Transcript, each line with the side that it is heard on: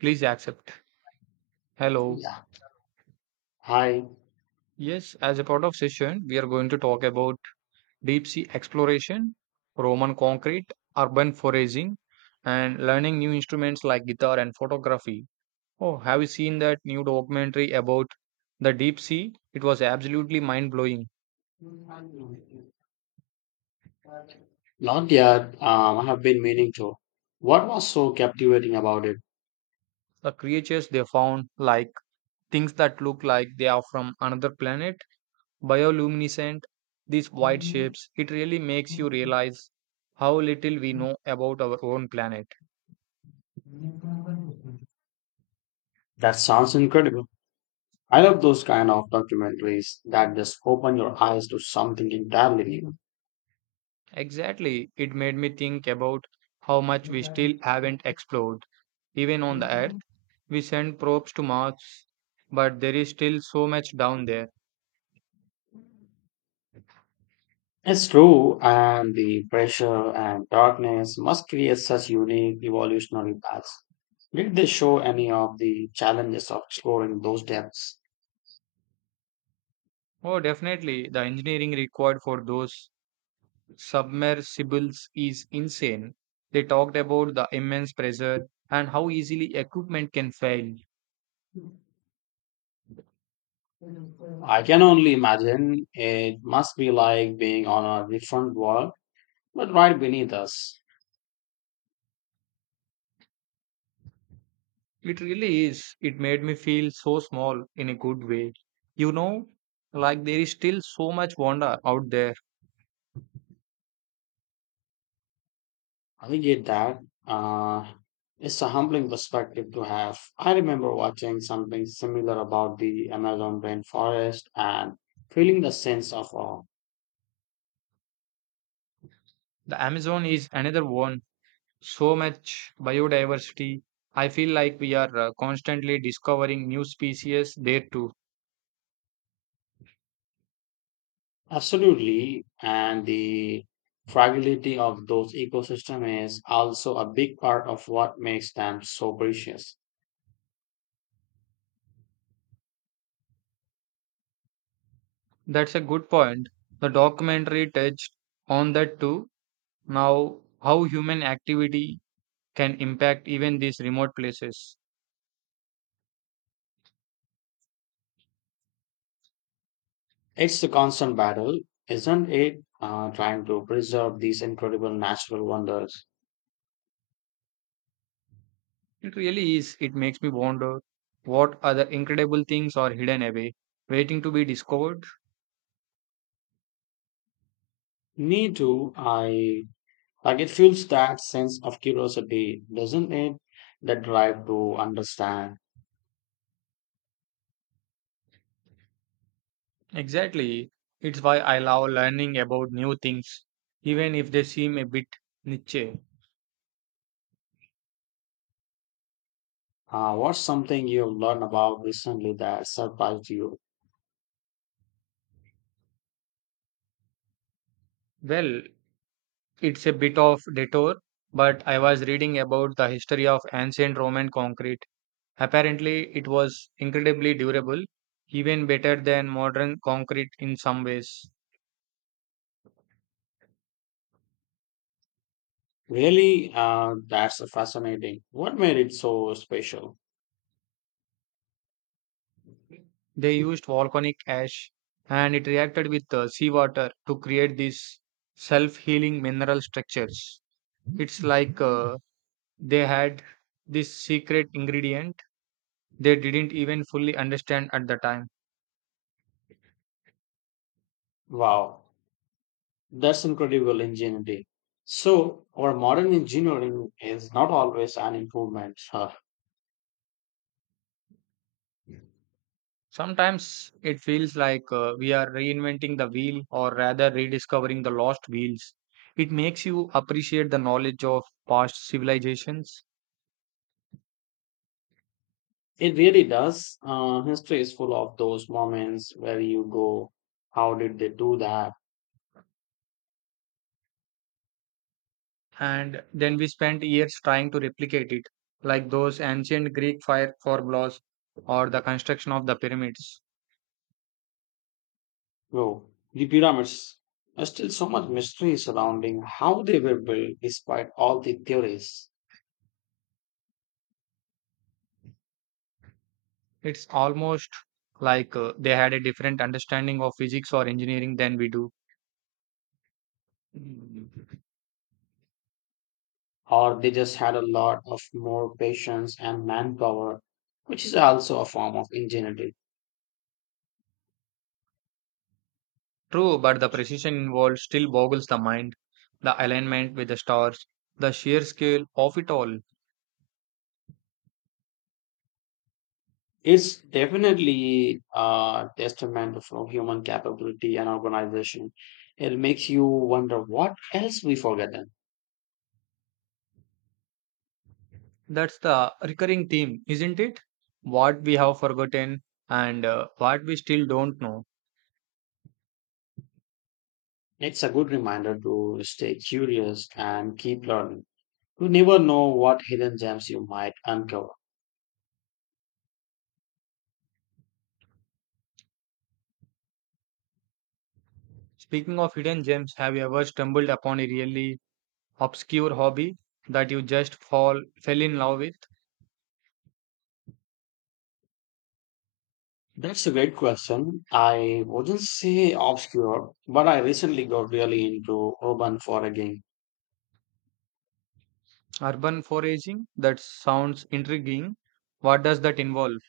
right: Please accept. Hello.
left: Yeah. Hi.
right: Yes, as a part of session, we are going to talk about deep sea exploration, Roman concrete, urban foraging, and learning new instruments like guitar and photography. Oh, have you seen that new documentary about the deep sea? It was absolutely mind blowing.
left: Not yet. I have been meaning to. What was so captivating about it?
right: The creatures they found, like things that look like they are from another planet, bioluminescent, these white shapes, it really makes you realize how little we know about our own planet.
left: That sounds incredible. I love those kind of documentaries that just open your eyes to something entirely
right: Exactly. It made me think about how much we
left: new.
right: still haven't explored. Even on the Earth, we send probes to Mars, but there is still so much down there.
left: It's true, and the pressure and darkness must create such unique evolutionary paths. Did they show any of the challenges of exploring those depths?
right: Oh, definitely. The engineering required for those submersibles is insane. They talked about the immense pressure and how easily equipment can fail.
left: I can only imagine it must be like being on a different world, but right beneath us.
right: It really is. It made me feel so small in a good way. You know, like there is still so much wonder out there.
left: I get that. Uh, it's a humbling perspective to have. I remember watching something similar about the Amazon rainforest and feeling the sense of awe.
right: The Amazon is another one so much biodiversity. I feel like we are constantly discovering new species there too.
left: Absolutely. And the fragility of those ecosystems is also a big part of what makes them so precious.
right: That's a good point. The documentary touched on that too. Now, how human activity can impact even these remote places.
left: It's a constant battle, isn't it? Trying to preserve these incredible natural wonders.
right: It really is. It makes me wonder what other incredible things are hidden away, waiting to be discovered.
left: Me too. I like it fuels that sense of curiosity, doesn't it? That drive to understand.
right: Exactly. It's why I love learning about new things, even if they seem a bit niche.
left: What's something you've learned about recently that surprised you?
right: Well, it's a bit of detour, but I was reading about the history of ancient Roman concrete. Apparently, it was incredibly durable, even better than modern concrete in some ways.
left: Really, that's fascinating. What made it so special?
right: They used volcanic ash and it reacted with seawater to create these self healing mineral structures. It's like they had this secret ingredient they didn't even fully understand at the time.
left: Wow, that's incredible ingenuity. So, our modern engineering is not always an improvement, huh?
right: Sometimes it feels like we are reinventing the wheel or rather rediscovering the lost wheels. It makes you appreciate the knowledge of past civilizations,
left: It really does. History is full of those moments where you go, how did they do that?
right: and then we spent years trying to replicate it, like those ancient Greek fire formulas or the construction of the pyramids.
left: Whoa, the pyramids. There's still so much mystery surrounding how they were built despite all the theories.
right: It's almost like they had a different understanding of physics or engineering than we do.
left: Or they just had a lot of more patience and manpower, which is also a form of ingenuity.
right: True, but the precision involved still boggles the mind. The alignment with the stars, the sheer scale of it all.
left: It's definitely a testament of human capability and organization. It makes you wonder what else we forget.
right: That's the recurring theme, isn't it? What we have forgotten and what we still don't know.
left: It's a good reminder to stay curious and keep learning. You never know what hidden gems you might uncover.
right: Speaking of hidden gems, have you ever stumbled upon a really obscure hobby that you just fall fell in love with?
left: That's a great question. I wouldn't say obscure, but I recently got really into urban foraging.
right: Urban foraging? That sounds intriguing. What does that involve?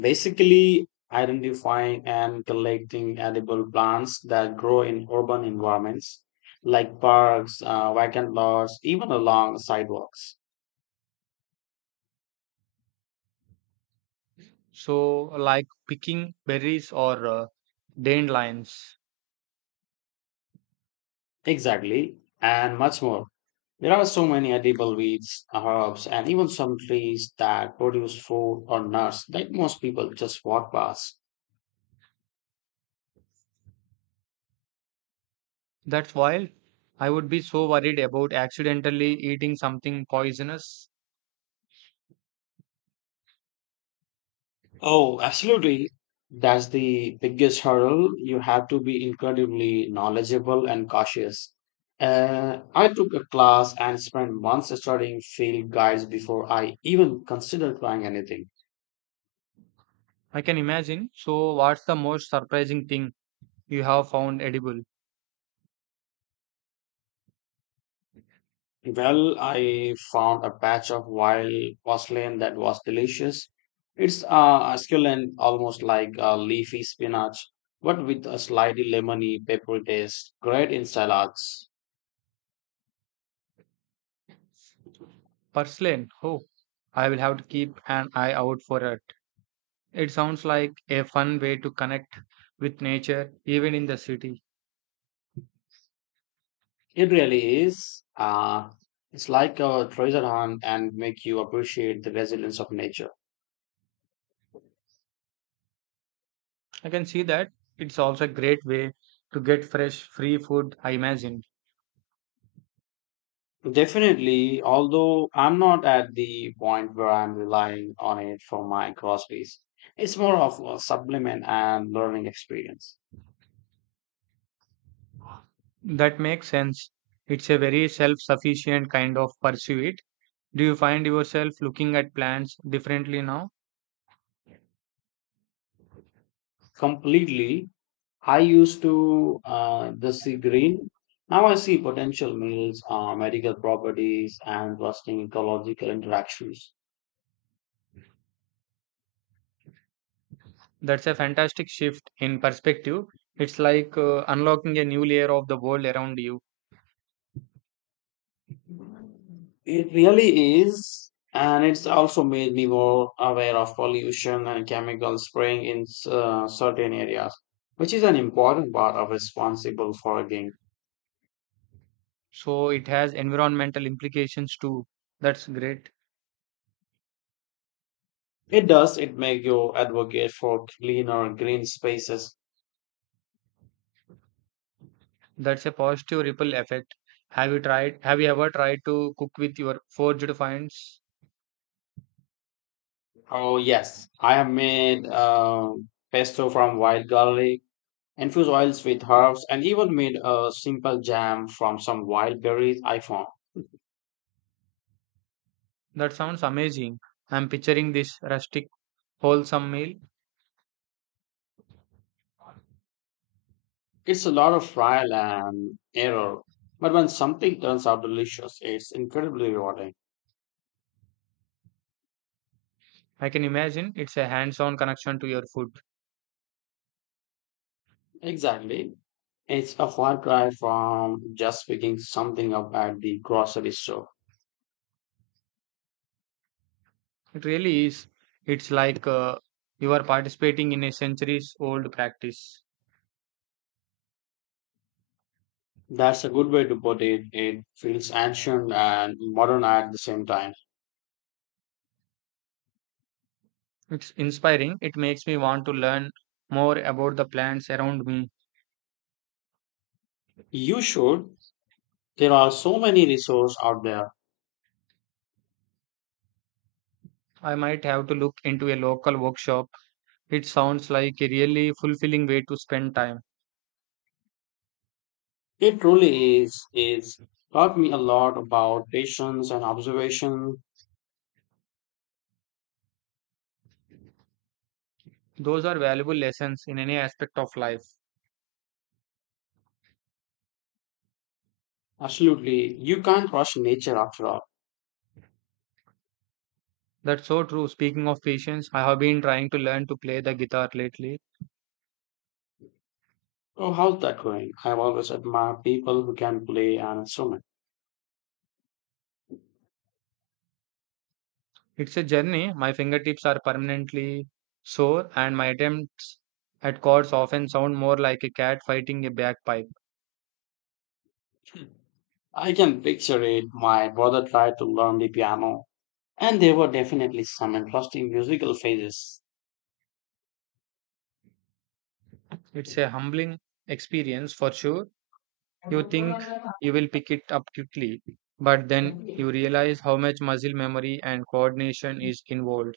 left: Basically, identifying and collecting edible plants that grow in urban environments like parks, vacant lots, even along sidewalks.
right: So, like picking berries or dandelions.
left: Exactly, and much more. There are so many edible weeds, herbs, and even some trees that produce food or nuts that most people just walk past.
right: That's wild. I would be so worried about accidentally eating something poisonous.
left: Oh, absolutely. That's the biggest hurdle. You have to be incredibly knowledgeable and cautious. I took a class and spent months studying field guides before I even considered trying anything.
right: I can imagine. So, what's the most surprising thing you have found edible?
left: Well, I found a patch of wild parsley that was delicious. It's succulent, almost like leafy spinach, but with a slightly lemony, peppery taste. Great in salads.
right: Purslane. Oh, I will have to keep an eye out for it. It sounds like a fun way to connect with nature, even in the city.
left: It really is. It's like a treasure hunt and make you appreciate the resilience of nature.
right: I can see that. It's also a great way to get fresh, free food, I imagine.
left: Definitely, although I'm not at the point where I'm relying on it for my groceries. It's more of a supplement and learning experience.
right: That makes sense. It's a very self sufficient kind of pursuit. Do you find yourself looking at plants differently now?
left: Completely. I used to just see green. Now I see potential meals, medical properties, and trusting ecological interactions.
right: That's a fantastic shift in perspective. It's like unlocking a new layer of the world around you.
left: It really is, and it's also made me more aware of pollution and chemical spraying in certain areas, which is an important part of responsible foraging.
right: So it has environmental implications too. That's great.
left: It does. It make you advocate for cleaner green spaces.
right: That's a positive ripple effect. Have you ever tried to cook with your forged finds?
left: Oh yes, I have made pesto from wild garlic, infused oils with herbs, and even made a simple jam from some wild berries I found.
right: That sounds amazing. I'm picturing this rustic, wholesome meal.
left: It's a lot of trial and error, but when something turns out delicious, it's incredibly rewarding.
right: I can imagine it's a hands-on connection to your food.
left: Exactly. It's a far cry from just picking something up at the grocery store.
right: It really is. It's like you are participating in a centuries old practice.
left: That's a good way to put it. It feels ancient and modern at the same time.
right: It's inspiring. It makes me want to learn more about the plants around me.
left: You should. There are so many resources out there.
right: I might have to look into a local workshop. It sounds like a really fulfilling way to spend time.
left: It truly is taught me a lot about patience and observation.
right: Those are valuable lessons in any aspect of life.
left: Absolutely, you can't rush nature after all.
right: That's so true. Speaking of patience, I have been trying to learn to play the guitar lately.
left: Oh, how's that going? I've always admired people who can play an instrument.
right: It's a journey. My fingertips are permanently sore, and my attempts at chords often sound more like a cat fighting a bagpipe.
left: I can picture it. My brother tried to learn the piano, and there were definitely some interesting musical phases.
right: It's a humbling experience for sure. You think you will pick it up quickly, but then you realize how much muscle memory and coordination is involved.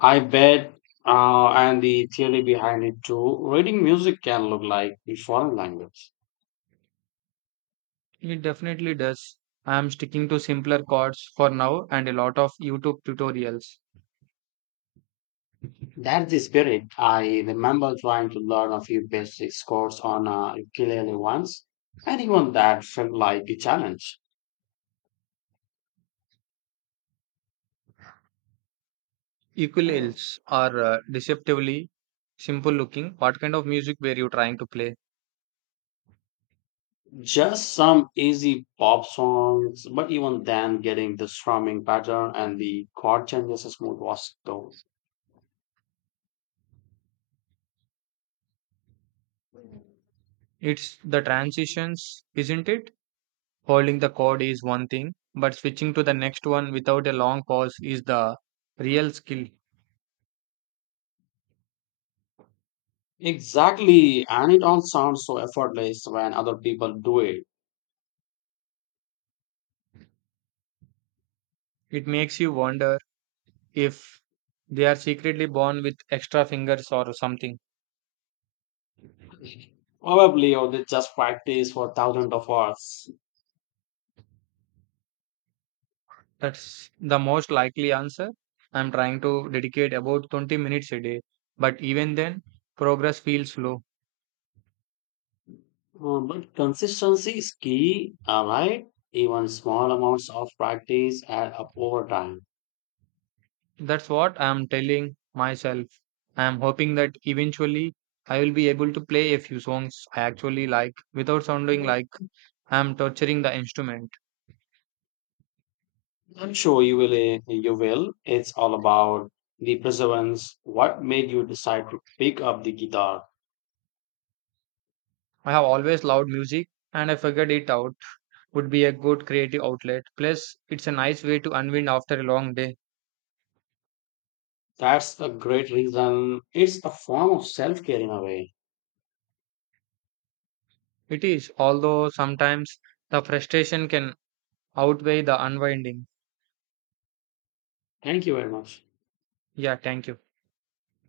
left: I bet, and the theory behind it too. Reading music can look like the foreign language.
right: It definitely does. I am sticking to simpler chords for now and a lot of YouTube tutorials.
left: That's the spirit. I remember trying to learn a few basic chords on a ukulele once, and even that felt like a challenge.
right: Ukuleles are deceptively simple looking. What kind of music were you trying to play?
left: Just some easy pop songs, but even then, getting the strumming pattern and the chord changes smooth was tough.
right: It's the transitions, isn't it? Holding the code is one thing, but switching to the next one without a long pause is the real skill.
left: Exactly, and it all sounds so effortless when other people do it.
right: It makes you wonder if they are secretly born with extra fingers or something.
left: Probably, or they just practice for thousands of hours.
right: That's the most likely answer. I'm trying to dedicate about 20 minutes a day, but even then, progress feels slow.
left: But consistency is key, right? Even small amounts of practice add up over time.
right: That's what I am telling myself. I am hoping that eventually I will be able to play a few songs I actually like without sounding like I am torturing the instrument.
left: I'm sure you will. You will. It's all about the perseverance. What made you decide to pick up the guitar?
right: I have always loved music and I figured it out would be a good creative outlet. Plus, it's a nice way to unwind after a long day.
left: That's a great reason. It's a form of self care in a way.
right: It is, although sometimes the frustration can outweigh the unwinding.
left: Thank you very much.
right: Yeah, thank you.